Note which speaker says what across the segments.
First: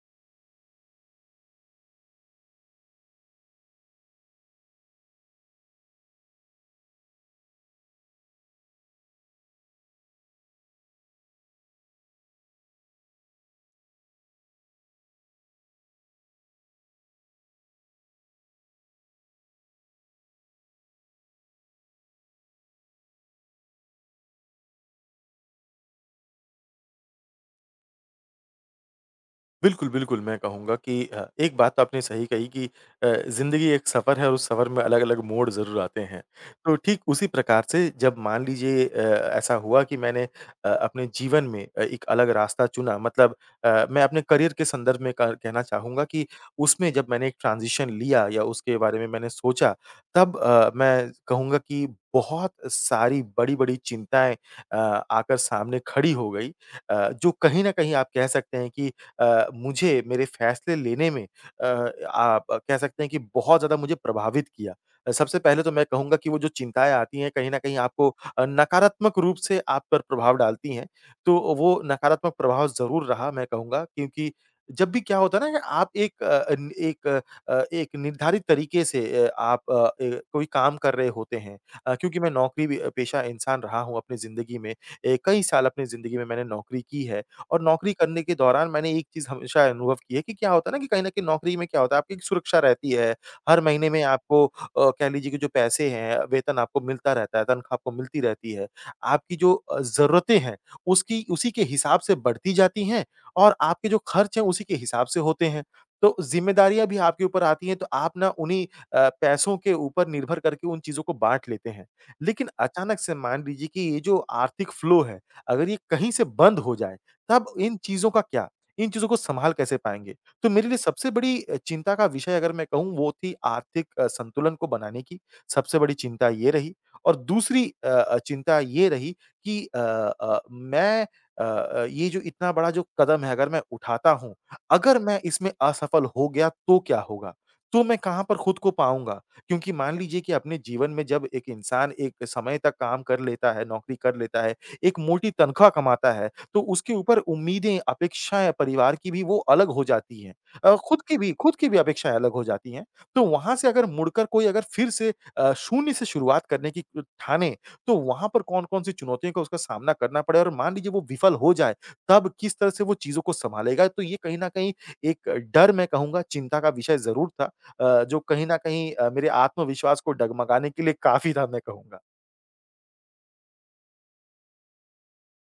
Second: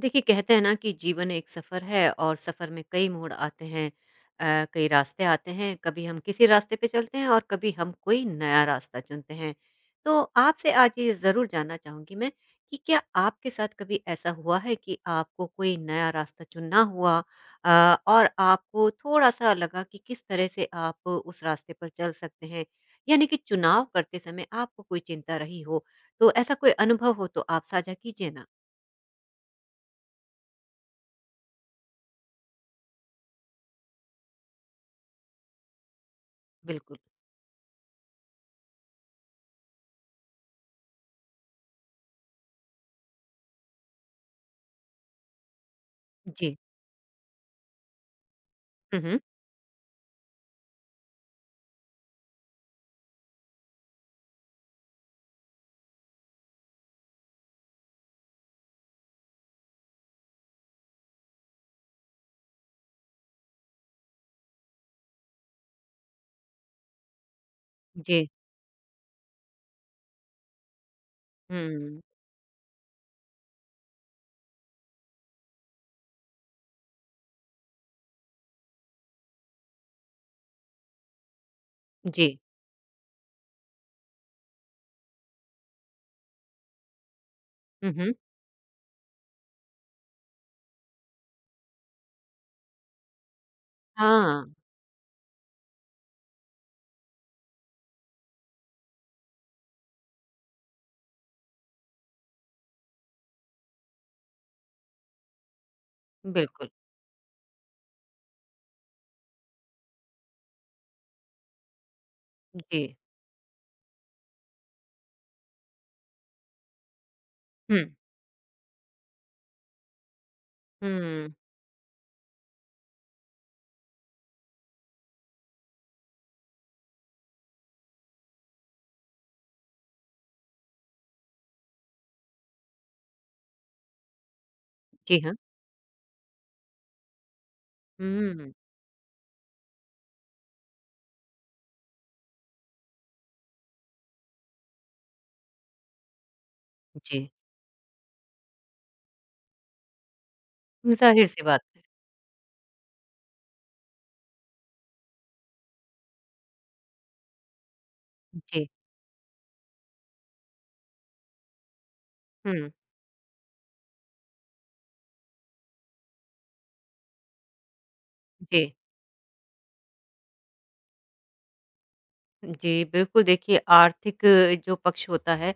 Speaker 1: देखिए कहते हैं ना कि जीवन एक सफ़र है और सफ़र में कई मोड़ आते हैं। कई रास्ते आते हैं। कभी हम किसी रास्ते पे चलते हैं और कभी हम कोई नया रास्ता चुनते हैं। तो आपसे आज ये ज़रूर जानना चाहूँगी मैं कि क्या आपके साथ कभी ऐसा हुआ है कि आपको कोई नया रास्ता चुनना हुआ और आपको थोड़ा सा लगा कि किस तरह से आप उस रास्ते पर चल सकते हैं, यानी कि चुनाव करते समय आपको कोई चिंता रही हो। तो ऐसा कोई अनुभव हो तो आप साझा कीजिए ना।
Speaker 2: बिल्कुल, बिल्कुल, मैं कहूँगा कि एक बात तो आपने सही कही कि ज़िंदगी एक सफ़र है और उस सफ़र में अलग-अलग मोड़ ज़रूर आते हैं। तो
Speaker 1: बिल्कुल।
Speaker 2: ठीक उसी प्रकार से जब मान लीजिए ऐसा हुआ कि मैंने अपने जीवन में एक अलग रास्ता चुना मतलब मैं अपने करियर के संदर्भ में क कहना चाहूँगा कि
Speaker 1: जी।
Speaker 2: उसमें जब मैंने एक ट्रांज़िशन लिया या उसके बारे
Speaker 1: हुँ,
Speaker 2: में
Speaker 1: हुँ।
Speaker 2: मैंने सोचा, तब मैं कहूँगा कि बहुत सारी बड़ी-बड़ी चिंताएँ अ, आकर सामने खड़ी हो गई जो कहीं न कहीं आप कह सकते हैं कि मुझे मेरे फ़ैसले लेने में आप कह सकते हैं कि बहुत ज़्यादा मुझे प्रभावित किया। सबसे पहले तो मैं कहूँगा कि वो जो चिंताएँ आती हैं कहीं न कहीं आपको
Speaker 1: जी।
Speaker 2: नकारात्मक रूप से आप पर प्रभाव डालती हैं, तो वो
Speaker 1: हुँ,
Speaker 2: नकारात्मक प्रभाव ज़रूर रहा मैं कहूँगा क्योंकि जब भी क्या होता है ना कि आप एक एक निर्धारित तरीके से आप अ, ए कोई काम कर रहे होते हैं क्योंकि मैं
Speaker 1: जी।
Speaker 2: नौकरी भी पेशा इंसान रहा हूँ अपनी ज़िंदगी में। कई साल अपनी ज़िंदगी में मैंने नौकरी की है और नौकरी
Speaker 1: हुँ, हुँ।
Speaker 2: करने के दौरान मैंने एक चीज़ हमेशा अनुभव की है कि क्या होता है ना कि कहीं न कहीं नौकरी में क्या होता है, आपकी एक सुरक्षा रहती है। हर महीने में
Speaker 1: हाँ,
Speaker 2: आपको कह लीजिए कि जो पैसे हैं, वेतन आपको मिलता रहता है, तनख्वाह आपको मिलती रहती है। आपकी जो ज़रूरतें हैं, उसकी उसी के हिसाब से बढ़ती जाती हैं और आपके जो खर्च हैं, उसी के हिसाब से होते हैं। तो
Speaker 1: बिल्कुल।
Speaker 2: ज़िम्मेदारियाँ भी आपके ऊपर आती हैं, तो आप ना उन्हीं पैसों के ऊपर निर्भर करके उन चीज़ों को बाँट लेते हैं। लेकिन
Speaker 1: जी।
Speaker 2: अचानक से मान लीजिए कि ये जो आर्थिक फ्लो है, अगर ये कहीं से बंद हो जाए तब इन
Speaker 1: हुँ,
Speaker 2: चीज़ों का क्या? इन चीज़ों को सँभाल कैसे पाएँगे? तो मेरे लिए सबसे
Speaker 1: हुँ।
Speaker 2: बड़ी चिंता का विषय अगर मैं कहूँ वो थी आर्थिक संतुलन को बनाने की, सबसे बड़ी चिंता ये रही और दूसरी चिंता ये रही कि मैं ये जो इतना बड़ा जो कदम है अगर मैं उठाता हूँ, अगर मैं
Speaker 1: जी हाँ।
Speaker 2: इसमें असफल हो गया तो क्या होगा? तो मैं कहाँ पर
Speaker 1: हुँ,
Speaker 2: खुद को पाऊँगा? क्योंकि मान लीजिए कि अपने जीवन में जब एक इंसान एक समय तक काम कर लेता है, नौकरी कर लेता है, एक मोटी तनख्वाह कमाता है तो उसके ऊपर
Speaker 1: जी।
Speaker 2: उम्मीदें, अपेक्षाएँ परिवार की भी वो अलग हो जाती हैं। खुद की भी
Speaker 1: ज़ाहिर-सी बात है।
Speaker 2: अपेक्षाएँ अलग हो जाती हैं। तो वहाँ से अगर मुड़कर कोई अगर फिर से शून्य से शुरुआत करने की ठाने, तो वहाँ पर
Speaker 1: जी।
Speaker 2: कौन-कौन सी चुनौतियों का उसका सामना करना पड़े और मान लीजिए वो विफल हो जाए, तब किस तरह
Speaker 1: हुँ,
Speaker 2: से वो चीज़ों को सँभालेगा? तो ये कहीं न कहीं एक डर मैं कहूँगा चिंता का विषय ज़रूर था जो कहीं न
Speaker 1: जी।
Speaker 2: कहीं मेरे आत्मविश्वास को डगमगाने के लिए काफ़ी था मैं कहूँगा।
Speaker 1: जी, बिल्कुल। देखिए आर्थिक जो पक्ष होता है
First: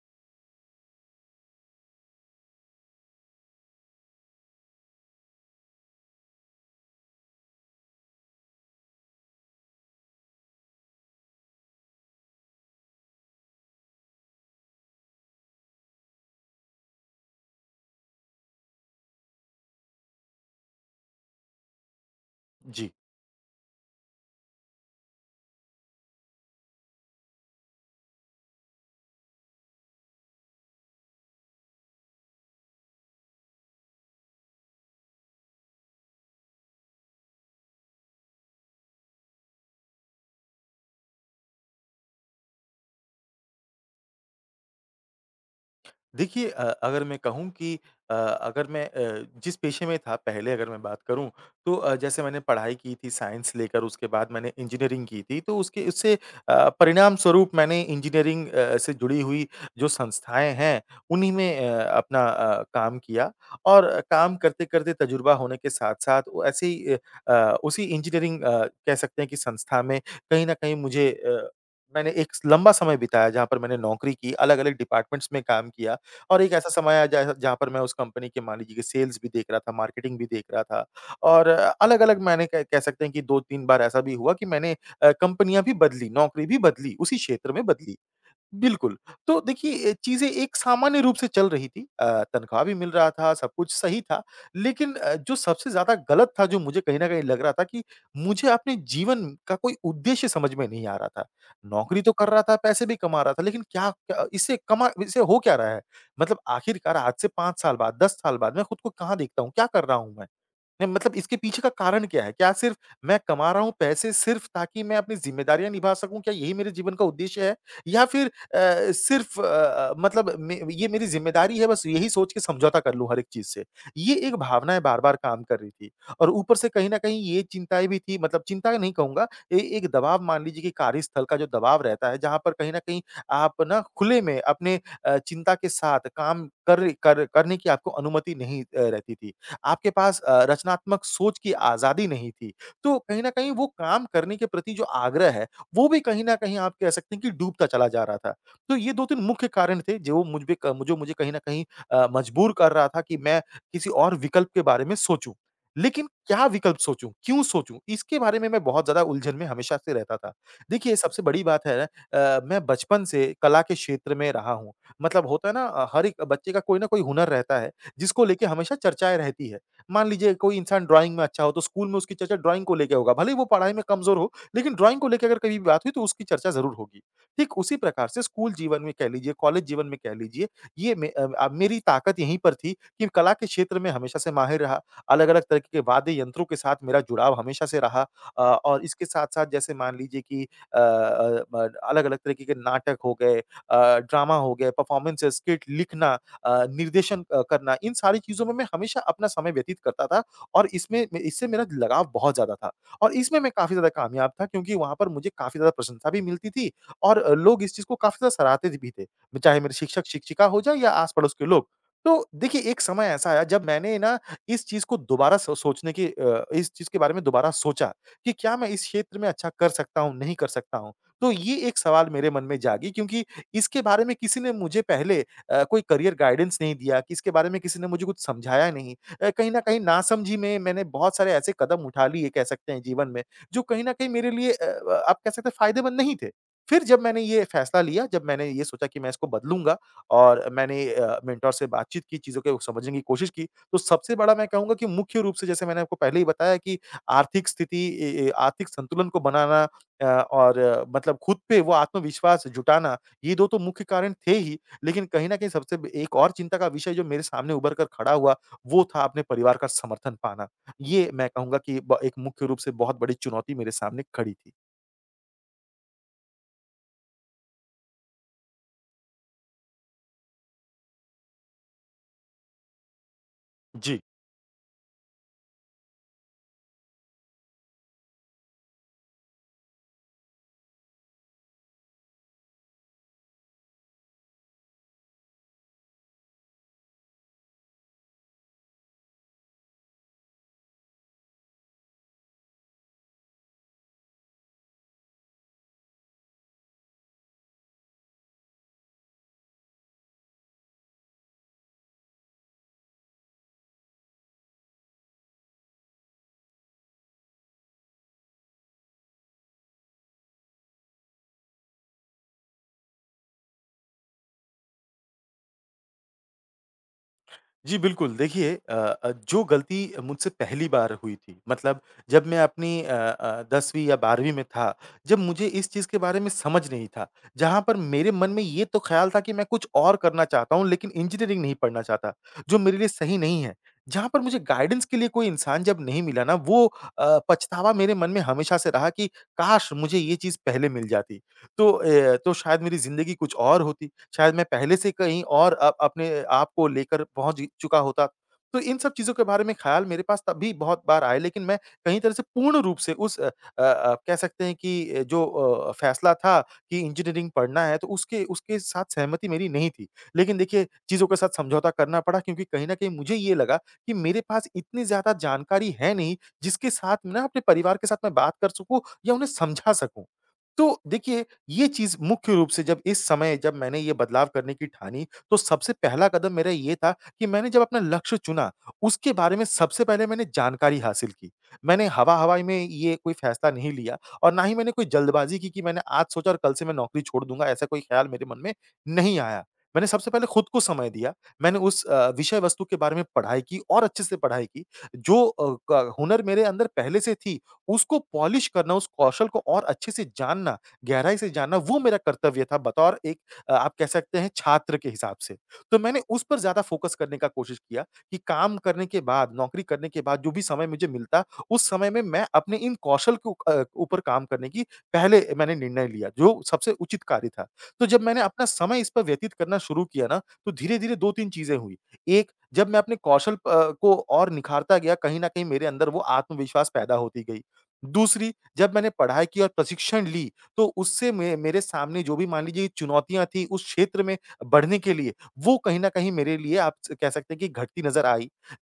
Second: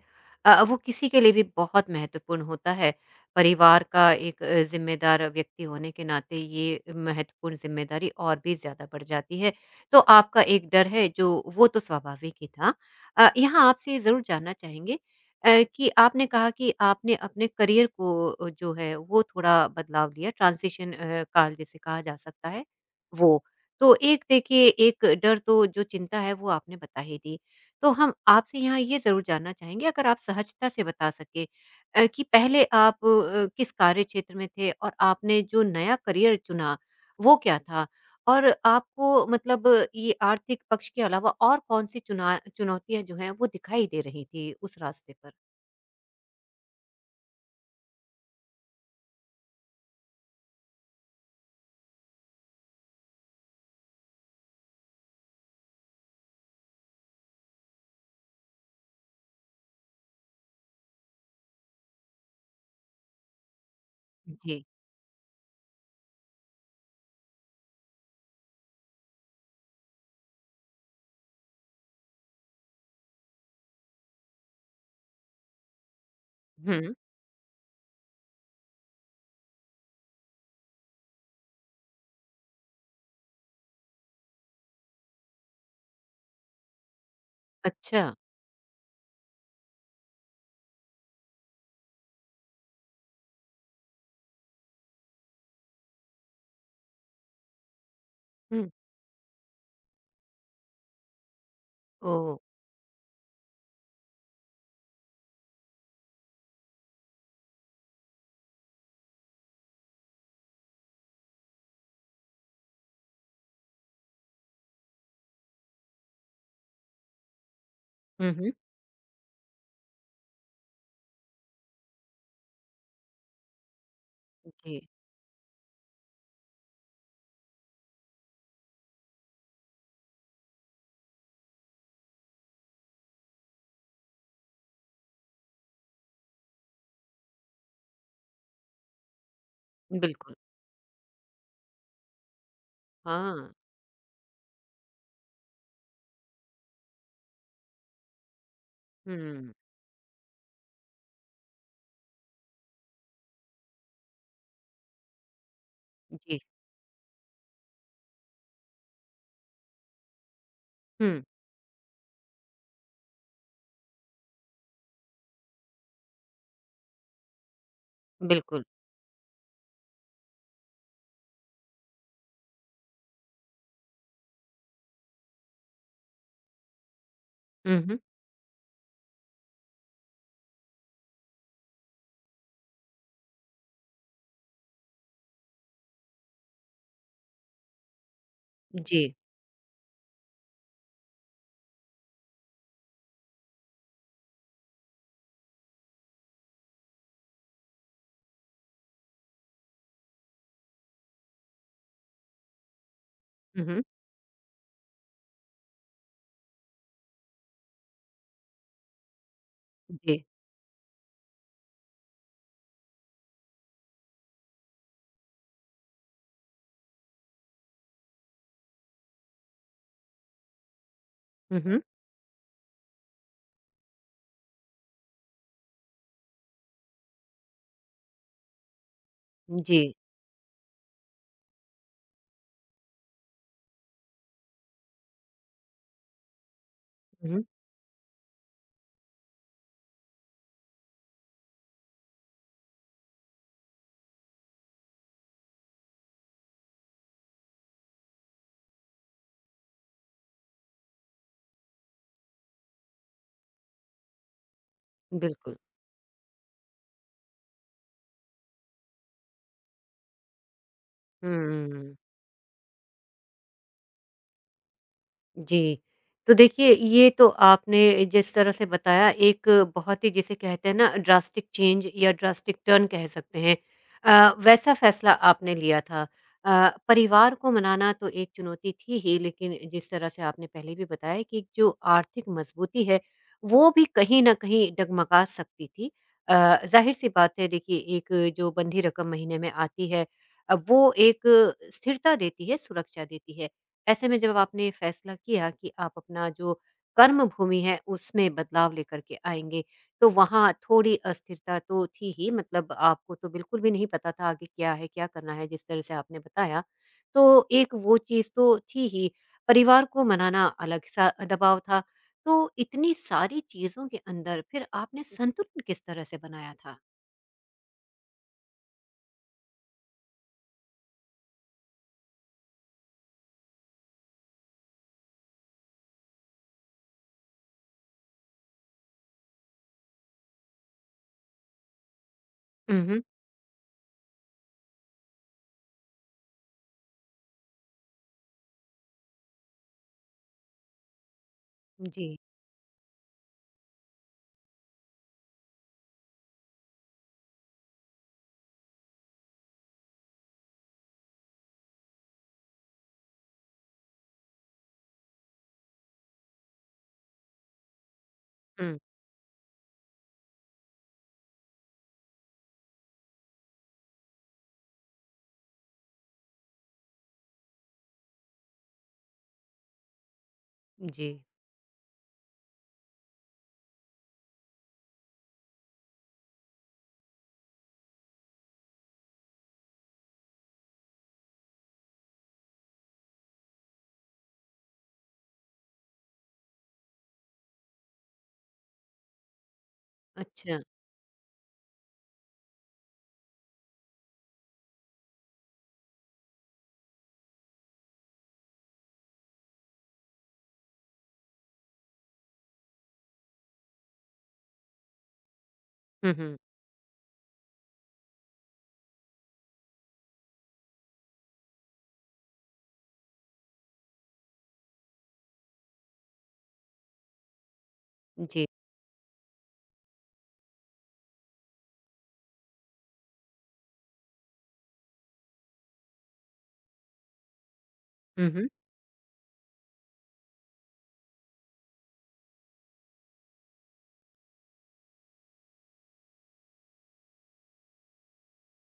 Speaker 1: वो किसी के लिए भी बहुत महत्वपूर्ण होता है। परिवार का एक ज़िम्मेदार व्यक्ति होने के नाते ये महत्वपूर्ण ज़िम्मेदारी और भी ज़्यादा बढ़ जाती है। तो आपका एक डर है जो वो तो स्वाभाविक ही था। यहाँ आपसे ये ज़रूर जानना चाहेंगे कि आपने कहा कि आपने अपने करियर को जो है वो थोड़ा बदलाव लिया, ट्रांज़िशन काल जिसे कहा जा सकता है,
Speaker 2: जी।
Speaker 1: वो। तो एक देखिए एक डर तो जो चिंता है वो आपने बता ही दी। तो हम आपसे यहाँ ये ज़रूर जानना चाहेंगे, अगर आप सहजता से बता सके कि पहले आप किस कार्य क्षेत्र में थे और आपने जो नया करियर चुना वो क्या था? और आपको मतलब ये आर्थिक पक्ष के अलावा और कौन-सी चुना चुनौतियाँ जो हैं वो दिखाई दे रही थी उस रास्ते पर?
Speaker 2: देखिए अगर मैं कहूँ कि अगर मैं जिस पेशे में था पहले अगर मैं बात करूँ तो जैसे मैंने पढ़ाई की थी साइंस लेकर उसके बाद मैंने इंजीनियरिंग की थी तो उसके उससे परिणाम स्वरूप मैंने इंजीनियरिंग से जुड़ी हुई जो संस्थाएं हैं उन्हीं में अपना काम किया और काम
Speaker 1: जी।
Speaker 2: करते करते तजुर्बा होने के साथ साथ वो ऐसे ही उसी इंजीनियरिंग कह सकते हैं कि संस्था में कहीं ना कहीं मैंने एक लंबा समय बिताया जहाँ पर मैंने नौकरी की अलग अलग डिपार्टमेंट्स में काम किया और एक ऐसा समय
Speaker 1: हुँ।
Speaker 2: आया जहाँ जहाँ पर मैं उस कंपनी के मान लीजिए कि सेल्स भी देख रहा था, मार्केटिंग भी देख रहा था और अलग-अलग मैंने कह कह सकते हैं कि 2-3 बार ऐसा भी हुआ कि मैंने कंपनियाँ भी बदली, नौकरी भी बदली, उसी क्षेत्र में बदली।
Speaker 1: अच्छा।
Speaker 2: बिल्कुल। तो देखिए, चीज़ें एक सामान्य रूप से चल रही थी, तनख्वाह भी मिल रहा था, सब कुछ सही था। लेकिन जो सबसे ज़्यादा गलत था, जो मुझे कहीं न कहीं लग रहा था कि मुझे
Speaker 1: हुँ।
Speaker 2: अपने जीवन का कोई उद्देश्य समझ में नहीं आ रहा था। नौकरी तो कर
Speaker 1: ओह!
Speaker 2: रहा था, पैसे भी कमा रहा था, लेकिन क्या क्या इससे हो क्या रहा है? मतलब आखिरकार आज से 5 साल बाद, 10 साल बाद मैं खुद को कहाँ देखता हूँ? क्या कर रहा हूँ मैं? नहीं मतलब इसके पीछे का कारण क्या है? क्या सिर्फ़ मैं कमा रहा हूँ पैसे सिर्फ़ ताकि मैं अपनी ज़िम्मेदारियाँ निभा सकूँ, क्या यही मेरे जीवन का उद्देश्य है? या फिर
Speaker 1: हुँ, हुँ।
Speaker 2: सिर्फ़ मतलब मे ये मेरी ज़िम्मेदारी है बस यही सोच के समझौता कर लूँ हर एक चीज़ से। ये एक भावनाएँ
Speaker 1: जी,
Speaker 2: बार-बार काम कर रही थी और ऊपर से कहीं न कहीं ये चिंताएँ भी थी मतलब चिंता नहीं कहूँगा ए एक दबाव मान लीजिए कि कार्यस्थल का जो दबाव रहता है जहाँ पर कहीं न कहीं आप ना खुले में अपने चिंता के साथ काम कर कर करने की आपको अनुमति नहीं रहती थी। आपके पास
Speaker 1: बिल्कुल।
Speaker 2: रचनात्मक सोच की आज़ादी नहीं थी। तो कहीं न कहीं
Speaker 1: हाँ।
Speaker 2: वो काम करने के प्रति जो आग्रह है, वो भी कहीं न कहीं आप कह सकते हैं कि डूबता चला जा रहा था। तो ये 2-3 मुख्य
Speaker 1: हुँ।
Speaker 2: कारण थे जो मुझ पे क जो मुझे कहीं न कहीं मजबूर कर रहा था कि मैं किसी और विकल्प के बारे में सोचूँ। लेकिन
Speaker 1: जी।
Speaker 2: क्या विकल्प सोचूँ? क्यों सोचूँ? इसके बारे में मैं बहुत ज़्यादा उलझन में हमेशा से रहता था। देखिए सबसे
Speaker 1: हुँ,
Speaker 2: बड़ी बात है मैं बचपन से कला के क्षेत्र में रहा हूँ। मतलब होता है ना हर एक बच्चे का कोई न कोई हुनर रहता है। जिसको लेके
Speaker 1: बिल्कुल।
Speaker 2: हमेशा चर्चाएँ रहती है। मान लीजिए कोई इंसान ड्राइंग में अच्छा हो तो स्कूल में उसकी चर्चा ड्राइंग को लेके होगा, भले ही वो पढ़ाई में कमज़ोर हो, लेकिन ड्राइंग को लेके अगर कभी भी बात हुई तो उसकी चर्चा ज़रूर होगी। ठीक उसी
Speaker 1: हुँ, हुँ।
Speaker 2: प्रकार से स्कूल जीवन में कह लीजिए, कॉलेज जीवन में कह लीजिए, ये मे अ, अ, मेरी ताकत यहीं पर थी कि कला के क्षेत्र में हमेशा से माहिर रहा, अलग-अलग तरह के वाद्य यंत्रों के साथ मेरा जुड़ाव हमेशा से रहा। और
Speaker 1: जी।
Speaker 2: इसके साथ-साथ जैसे मान लीजिए कि अ अ, ब अलग-अलग तरीके के नाटक हो गए, ड्रामा हो गए, परफ़ॉर्मेंसेस, स्किट लिखना, निर्देशन करना, इन सारी चीज़ों में मैं हमेशा अपना समय व्यतीत करता था और इसमें में इससे मेरा लगाव बहुत ज़्यादा था और इसमें मैं
Speaker 1: हुँ,
Speaker 2: काफ़ी
Speaker 1: हुँ।
Speaker 2: ज़्यादा कामयाब था क्योंकि वहाँ पर मुझे काफ़ी ज़्यादा प्रशंसा भी मिलती थी और लोग इस चीज़ को काफ़ी ज़्यादा सराहते भी थे, चाहे मेरे
Speaker 1: जी।
Speaker 2: शिक्षक-शिक्षिका हो जाए या आस-पड़ोस के लोग। तो देखिए, एक समय ऐसा आया जब मैंने ना इस चीज़ को दोबारा सोचने की, इस चीज़ के बारे में दोबारा सोचा कि क्या मैं इस क्षेत्र में अच्छा कर सकता हूँ, नहीं कर सकता हूँ? तो ये
Speaker 1: हुँ,
Speaker 2: एक
Speaker 1: हुँ।
Speaker 2: सवाल मेरे मन में जागी क्योंकि इसके बारे में किसी ने मुझे पहले कोई करियर गाइडेंस नहीं दिया, कि इसके बारे में किसी ने मुझे कुछ समझाया नहीं। कहीं न कहीं
Speaker 1: जी।
Speaker 2: नासमझी में मैंने बहुत सारे ऐसे कदम उठा लिए कह सकते हैं जीवन में, जो कहीं न कहीं मेरे लिए आप कह सकते हैं फ़ायदेमंद नहीं थे। फिर जब मैंने ये
Speaker 1: हुँ,
Speaker 2: फैसला लिया, जब मैंने ये सोचा कि मैं इसको बदलूँगा और मैंने मेंटर से बातचीत की, चीज़ों को समझने की कोशिश की, तो सबसे बड़ा मैं कहूँगा कि मुख्य रूप से जैसे मैंने आपको पहले ही बताया कि आर्थिक स्थिति ए ए आर्थिक संतुलन को बनाना और मतलब खुद पे वो आत्मविश्वास जुटाना, ये 2 तो मुख्य कारण थे ही। लेकिन कहीं न कहीं
Speaker 1: बिल्कुल।
Speaker 2: सबसे ब एक और चिंता का विषय जो मेरे सामने उभर कर खड़ा हुआ, वो था अपने परिवार का समर्थन पाना। ये मैं कहूँगा कि
Speaker 1: हुँ।
Speaker 2: ब एक मुख्य रूप से बहुत बड़ी चुनौती मेरे सामने खड़ी थी।
Speaker 1: जी। तो देखिए, ये तो आपने जिस तरह से बताया, एक बहुत ही जिसे कहते हैं ना ड्रास्टिक चेंज या ड्रास्टिक टर्न कह सकते हैं।
Speaker 2: जी।
Speaker 1: वैसा फ़ैसला आपने लिया था। परिवार को मनाना तो एक चुनौती थी ही, लेकिन जिस तरह से आपने पहले भी बताया कि जो आर्थिक मजबूती है, वो भी कहीं न कहीं डगमगा सकती थी। अ, ज़ाहिर-सी बात है, देखिए एक जो बंधी रकम महीने में आती है, अब वो एक स्थिरता देती है, सुरक्षा देती है। ऐसे में जब आपने फैसला किया कि आप अपना जो कर्म भूमि है उसमें बदलाव लेकर के आएँगे, तो वहाँ थोड़ी अस्थिरता तो थी ही, मतलब आपको तो बिल्कुल भी नहीं पता था आगे क्या है, क्या करना है जिस तरह से आपने बताया। तो एक वो चीज़ तो थी ही, परिवार को मनाना अलग-सा दबाव था। तो इतनी सारी चीज़ों के अंदर फिर आपने संतुलन किस तरह से बनाया था?
Speaker 2: जी, बिल्कुल। देखिए जो गलती मुझसे पहली बार हुई थी, मतलब जब मैं अपनी 10वीं या 12वीं में था, जब मुझे इस चीज़ के बारे में समझ नहीं था, जहाँ पर मेरे मन में ये तो ख़्याल था कि मैं कुछ और करना चाहता हूँ, लेकिन इंजीनियरिंग नहीं पढ़ना चाहता, जो मेरे
Speaker 1: हुँ,
Speaker 2: लिए
Speaker 1: हुँ।
Speaker 2: सही नहीं है। जहाँ पर मुझे गाइडेंस के लिए कोई इंसान जब नहीं मिला ना, वो पछतावा मेरे मन में हमेशा से रहा कि काश! मुझे ये चीज़ पहले मिल जाती, तो
Speaker 1: जी।
Speaker 2: ए तो शायद मेरी ज़िंदगी कुछ और होती। शायद मैं पहले से कहीं और अपने आप को लेकर पहुँच चुका होता। तो इन सब चीज़ों के बारे में ख़्याल मेरे पास तब भी बहुत बार आए, लेकिन मैं कहीं तरह से पूर्ण रूप से उस कह सकते हैं कि जो फ़ैसला था कि इंजीनियरिंग पढ़ना है, तो उसके उसके
Speaker 1: हुँ,
Speaker 2: साथ सहमति मेरी नहीं थी। लेकिन देखिए, चीज़ों के साथ समझौता करना पड़ा, क्योंकि कहीं न कहीं मुझे ये लगा कि मेरे पास इतनी ज़्यादा जानकारी है नहीं, जिसके साथ मैं ना अपने परिवार के साथ मैं बात कर सकूँ या उन्हें समझा सकूँ। तो
Speaker 1: जी।
Speaker 2: देखिए, ये चीज़ मुख्य रूप से जब इस समय जब मैंने ये बदलाव करने की ठानी, तो सबसे पहला कदम मेरा ये था कि मैंने जब अपना लक्ष्य चुना, उसके बारे में सबसे पहले मैंने जानकारी हासिल की। मैंने हवा-हवाई में ये कोई फैसला नहीं लिया और ना ही मैंने कोई जल्दबाज़ी की कि मैंने आज सोचा और कल से मैं नौकरी छोड़ दूँगा, ऐसा कोई ख़्याल मेरे मन में नहीं आया। मैंने सबसे पहले खुद को
Speaker 1: अच्छा।
Speaker 2: समय दिया, मैंने उस विषय वस्तु के बारे में पढ़ाई की और अच्छे से पढ़ाई की। जो अ, क हुनर मेरे अंदर पहले से थी, उसको पॉलिश करना, उस कौशल को और अच्छे से जानना, गहराई से जानना वो मेरा कर्तव्य था, बतौर एक आप कह सकते हैं छात्र के हिसाब से। तो मैंने
Speaker 1: हुँ,
Speaker 2: उस
Speaker 1: हुँ।
Speaker 2: पर ज़्यादा फ़ोकस करने का कोशिश किया कि काम करने के बाद, नौकरी करने के बाद, जो भी समय मुझे मिलता, उस समय में मैं अपने इन कौशल को ऊपर काम करने की पहले मैंने निर्णय लिया, जो सबसे उचित कार्य था। तो जब मैंने अपना
Speaker 1: जी।
Speaker 2: समय इस पर व्यतीत करना शुरू किया ना, तो धीरे-धीरे 2-3 चीज़ें हुई। एक, जब मैं अपने कौशल प को और निखारता गया, कहीं न कहीं मेरे अंदर वो आत्मविश्वास पैदा होती गई।
Speaker 1: हुँ,
Speaker 2: दूसरी,
Speaker 1: हुँ।
Speaker 2: जब मैंने पढ़ाई की और प्रशिक्षण ली, तो उससे मे मेरे सामने जो भी मान लीजिए चुनौतियाँ थी उस क्षेत्र में बढ़ने के लिए, वो कहीं न कहीं मेरे लिए आप स कह सकते हैं कि घटती नज़र आई।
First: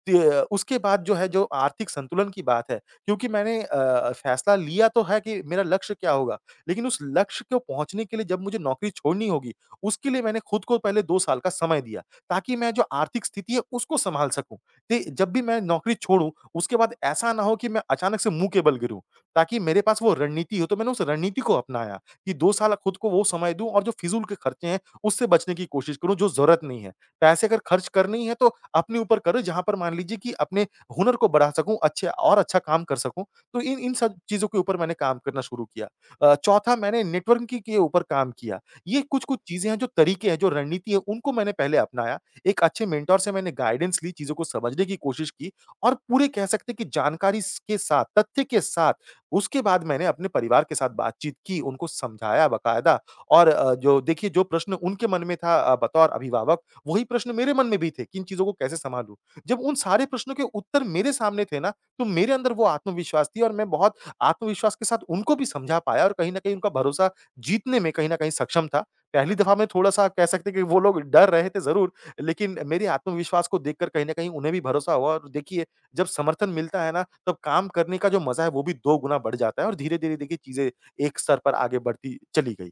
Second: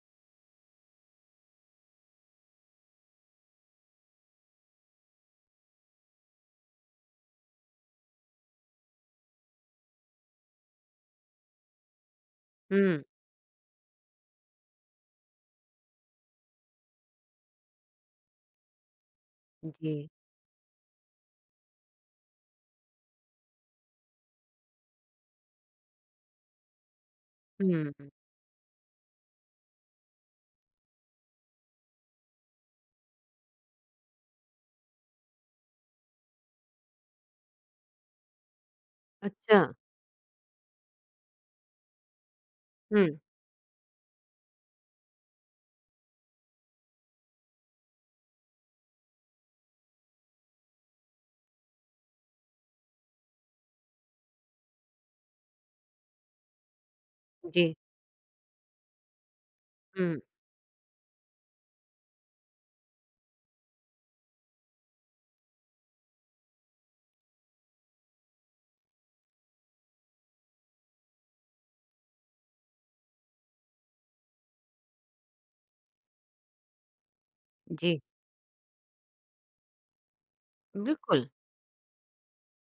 Speaker 2: त्य उसके बाद जो है, जो आर्थिक संतुलन की बात है, क्योंकि मैंने फैसला लिया तो है कि मेरा लक्ष्य क्या होगा, लेकिन उस लक्ष्य को पहुँचने के लिए जब मुझे नौकरी छोड़नी होगी, उसके लिए मैंने खुद को पहले 2 साल का समय दिया, ताकि मैं जो
Speaker 1: हुँ,
Speaker 2: आर्थिक स्थिति है उसको सँभाल सकूँ। ते जब भी मैं नौकरी छोड़ूँ, उसके बाद ऐसा ना हो कि मैं अचानक से मुँह के बल गिरूँ। ताकि मेरे
Speaker 1: जी।
Speaker 2: पास वो रणनीति हो, तो मैंने उस रणनीति को अपनाया कि 2 साल खुद को वो समय दूँ और जो फ़िज़ूल के खर्चे हैं, उससे बचने की कोशिश करूँ जो ज़रूरत नहीं है। पैसे अगर खर्च
Speaker 1: हुँ।
Speaker 2: करने ही हैं तो अपने ऊपर करो, जहाँ पर मान लीजिए कि अपने हुनर को बढ़ा सकूँ, अच्छे और अच्छा काम कर सकूँ, तो इन इन सब चीज़ों के ऊपर मैंने काम करना शुरू किया। चौथा, मैंने नेटवर्किंग के ऊपर काम किया। ये कुछ-कुछ
Speaker 1: अच्छा।
Speaker 2: चीज़ें हैं जो तरीके हैं, जो रणनीति है, उनको मैंने पहले अपनाया। एक अच्छे
Speaker 1: हुँ,
Speaker 2: मेंटर से मैंने गाइडेंस ली, चीज़ों को समझने की कोशिश की और पूरे कह सकते हैं कि जानकारी स के साथ, तथ्य के साथ उसके बाद मैंने अपने परिवार के साथ बातचीत की, उनको समझाया बकायदा। और जो देखिए, जो प्रश्न उनके मन में था बतौर अभिभावक, वही प्रश्न मेरे मन
Speaker 1: जी।
Speaker 2: में भी थे कि इन चीज़ों को कैसे सँभालूँ? जब उन सारे
Speaker 1: हुँ,
Speaker 2: प्रश्नों के उत्तर मेरे सामने थे ना, तो मेरे अंदर वो आत्मविश्वास थी और मैं बहुत आत्मविश्वास के साथ उनको भी समझा पाया और कहीं न कहीं उनका भरोसा जीतने में कहीं न कहीं सक्षम था। पहली दफ़ा में थोड़ा-सा कह सकते हैं कि वो लोग डर रहे थे ज़रूर, लेकिन मेरे आत्मविश्वास को देखकर कहीं न कहीं उन्हें भी भरोसा हुआ। और देखिए, जब समर्थन मिलता है ना, तब काम करने
Speaker 1: जी,
Speaker 2: का जो मज़ा है, वो भी 2 गुना बढ़ जाता है और धीरे-धीरे देखिए चीज़ें एक
Speaker 1: बिल्कुल।
Speaker 2: स्तर पर आगे बढ़ती चली गई।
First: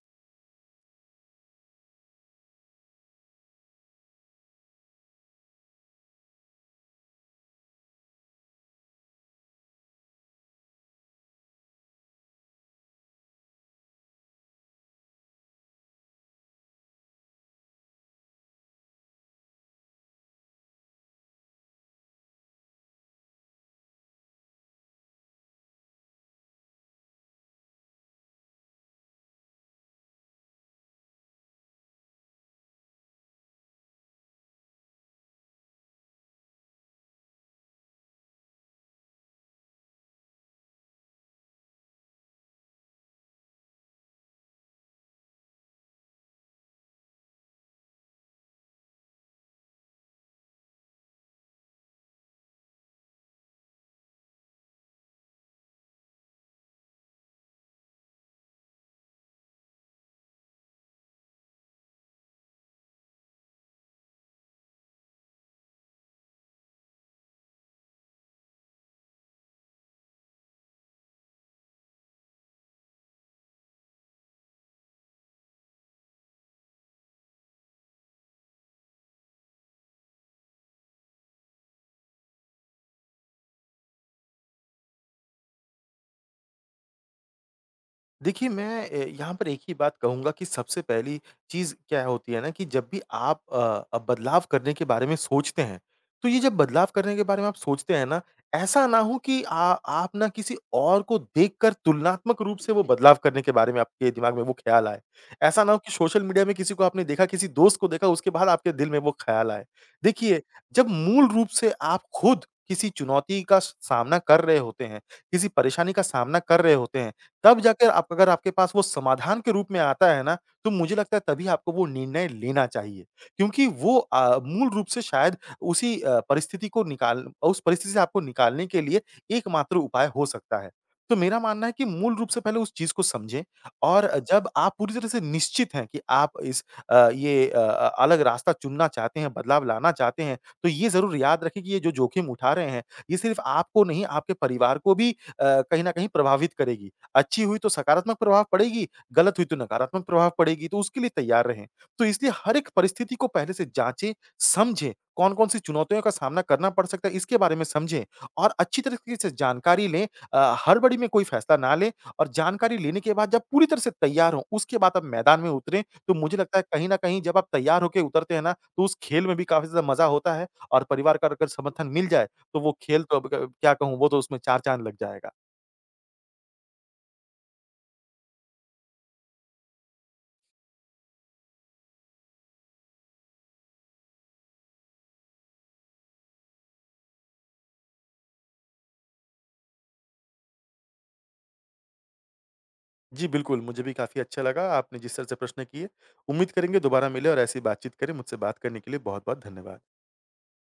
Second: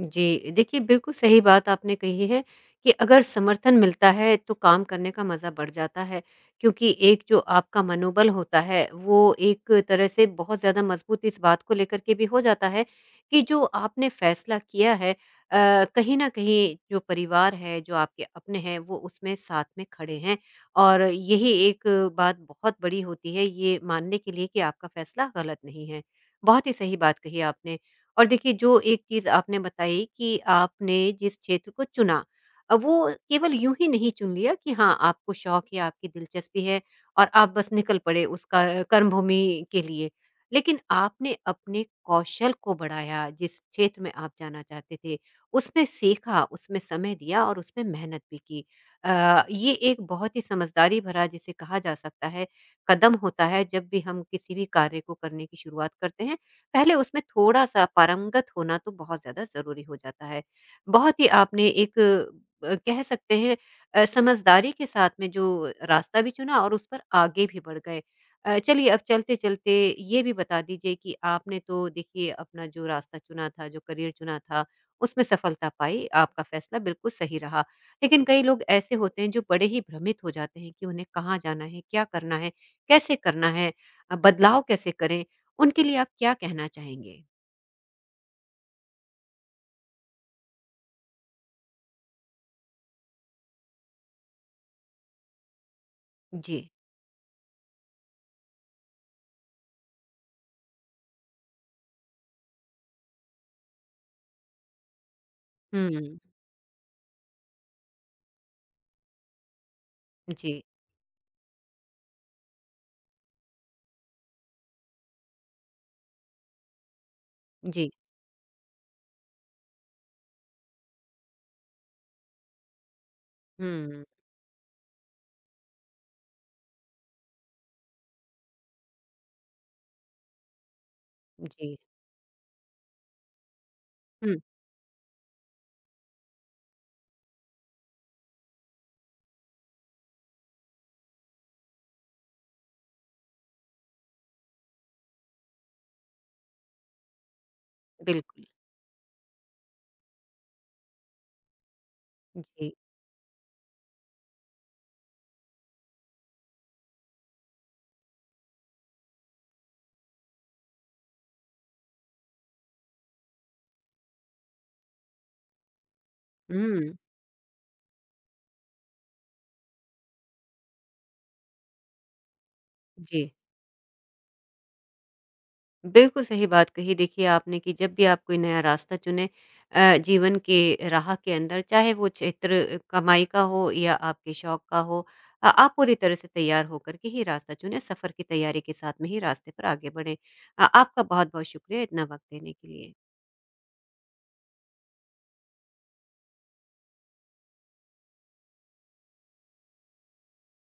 Speaker 1: जी, देखिए बिल्कुल सही बात आपने कही है कि अगर समर्थन मिलता है तो काम करने का मज़ा बढ़ जाता है, क्योंकि एक जो आपका मनोबल होता है वो एक तरह से बहुत ज़्यादा मज़बूत इस बात को लेकर के भी हो जाता है कि जो आपने फ़ैसला किया है, कहीं न कहीं जो परिवार है, जो आपके अपने हैं वो उसमें साथ में खड़े हैं और यही एक बात बहुत बड़ी होती है ये मानने के लिए कि आपका फ़ैसला गलत नहीं है। बहुत ही सही बात कही आपने। और देखिए जो एक चीज़ आपने बताई कि आपने जिस क्षेत्र को चुना वो केवल यूं ही नहीं चुन लिया कि हाँ आपको शौक है, आपकी दिलचस्पी है और आप बस निकल पड़े उस कर्मभूमि के लिए, लेकिन आपने अपने कौशल को बढ़ाया, जिस क्षेत्र में आप जाना चाहते थे उसमें सीखा, उसमें समय दिया और उसमें मेहनत भी की। ये एक बहुत ही समझदारी भरा जिसे कहा जा सकता है कदम होता है। जब भी हम किसी भी कार्य को करने की शुरुआत करते हैं, पहले उसमें थोड़ा-सा पारंगत होना तो बहुत ज़्यादा ज़रूरी हो जाता है। बहुत ही आपने एक कह सकते हैं समझदारी के साथ में जो रास्ता भी चुना और उस पर आगे भी बढ़ गए। चलिए अब चलते-चलते ये भी बता दीजिए कि आपने तो देखिए अपना जो रास्ता चुना था, जो करियर चुना था, उसमें सफलता पाई, आपका फ़ैसला बिल्कुल सही रहा। लेकिन कई लोग ऐसे होते हैं जो बड़े ही भ्रमित हो जाते हैं कि उन्हें कहाँ जाना है, क्या करना है, कैसे करना है, बदलाव कैसे करें? उनके लिए आप क्या कहना चाहेंगे?
Speaker 2: देखिए, मैं यहाँ पर एक ही बात कहूँगा कि सबसे पहली चीज़ क्या होती है ना, कि जब भी आप बदलाव करने के बारे में सोचते हैं, तो ये जब
Speaker 1: जी।
Speaker 2: बदलाव करने के बारे में आप सोचते हैं ना, ऐसा ना हो कि आ आप ना किसी और को देखकर तुलनात्मक रूप से वो बदलाव करने के बारे में आपके दिमाग में वो ख़्याल आए। ऐसा ना हो कि
Speaker 1: हुँ,
Speaker 2: सोशल मीडिया में किसी को आपने देखा, किसी दोस्त को देखा, उसके बाद आपके दिल में वो ख़्याल आए। देखिए,
Speaker 1: जी,
Speaker 2: जब मूल रूप से आप खुद किसी चुनौती का सामना कर रहे होते हैं, किसी परेशानी का सामना कर रहे होते हैं, तब जाकर
Speaker 1: जी।
Speaker 2: आप अगर आपके पास वो समाधान के रूप में आता है ना, तो मुझे लगता है तभी आपको वो निर्णय लेना चाहिए। क्योंकि वो
Speaker 1: हुँ,
Speaker 2: मूल रूप से शायद उसी परिस्थिति को निकाल उस परिस्थिति से आपको निकालने के लिए एकमात्र उपाय हो सकता है। तो मेरा मानना है
Speaker 1: जी।
Speaker 2: कि मूल रूप से पहले उस चीज़ को समझें। और
Speaker 1: हुँ,
Speaker 2: जब आप पूरी तरह से निश्चित हैं कि आप ये अलग रास्ता चुनना चाहते हैं, बदलाव लाना चाहते हैं, तो ये ज़रूर याद रखें कि ये जो जोखिम उठा रहे हैं, ये सिर्फ़ आपको नहीं, आपके परिवार को भी कहीं न कहीं प्रभावित करेगी। अच्छी हुई तो सकारात्मक प्रभाव
Speaker 1: बिल्कुल।
Speaker 2: पड़ेगी, गलत हुई तो नकारात्मक प्रभाव पड़ेगी, तो उसके लिए तैयार रहें। तो इसलिए हर एक
Speaker 1: जी।
Speaker 2: परिस्थिति को पहले से जाँचें, समझें, कौन-कौन सी चुनौतियों का सामना करना पड़ सकता है, इसके बारे में समझें और अच्छी तरीके से जानकारी लें। हड़बड़ी में कोई फैसला ना लें और जानकारी लेने के बाद जब पूरी तरह से तैयार हों, उसके बाद आप मैदान में उतरें। तो मुझे लगता है कहीं
Speaker 1: हुँ,
Speaker 2: न कहीं जब आप तैयार होके उतरते हैं ना, तो उस खेल में भी काफ़ी ज़्यादा मज़ा होता है और परिवार का अगर समर्थन मिल जाए, तो वो खेल तो अब
Speaker 1: जी।
Speaker 2: क क्या कहूँ, वो तो उसमें चार चाँद लग जाएगा।
Speaker 1: बिल्कुल सही बात कही देखिए आपने कि जब भी आप कोई नया रास्ता चुनें जीवन के राह के अंदर, चाहे वो क्षेत्र कमाई का हो या आपके शौक का हो, आप पूरी तरह से तैयार होकर के ही रास्ता चुनें, सफ़र की तैयारी के साथ में ही रास्ते पर आगे बढ़ें। आपका बहुत-बहुत शुक्रिया इतना वक़्त देने के लिए।
Speaker 2: जी, बिल्कुल, मुझे भी काफ़ी अच्छा लगा आपने जिस तरह से प्रश्न किए। उम्मीद करेंगे दोबारा मिले और ऐसी बातचीत करें। मुझसे बात करने के लिए बहुत-बहुत धन्यवाद।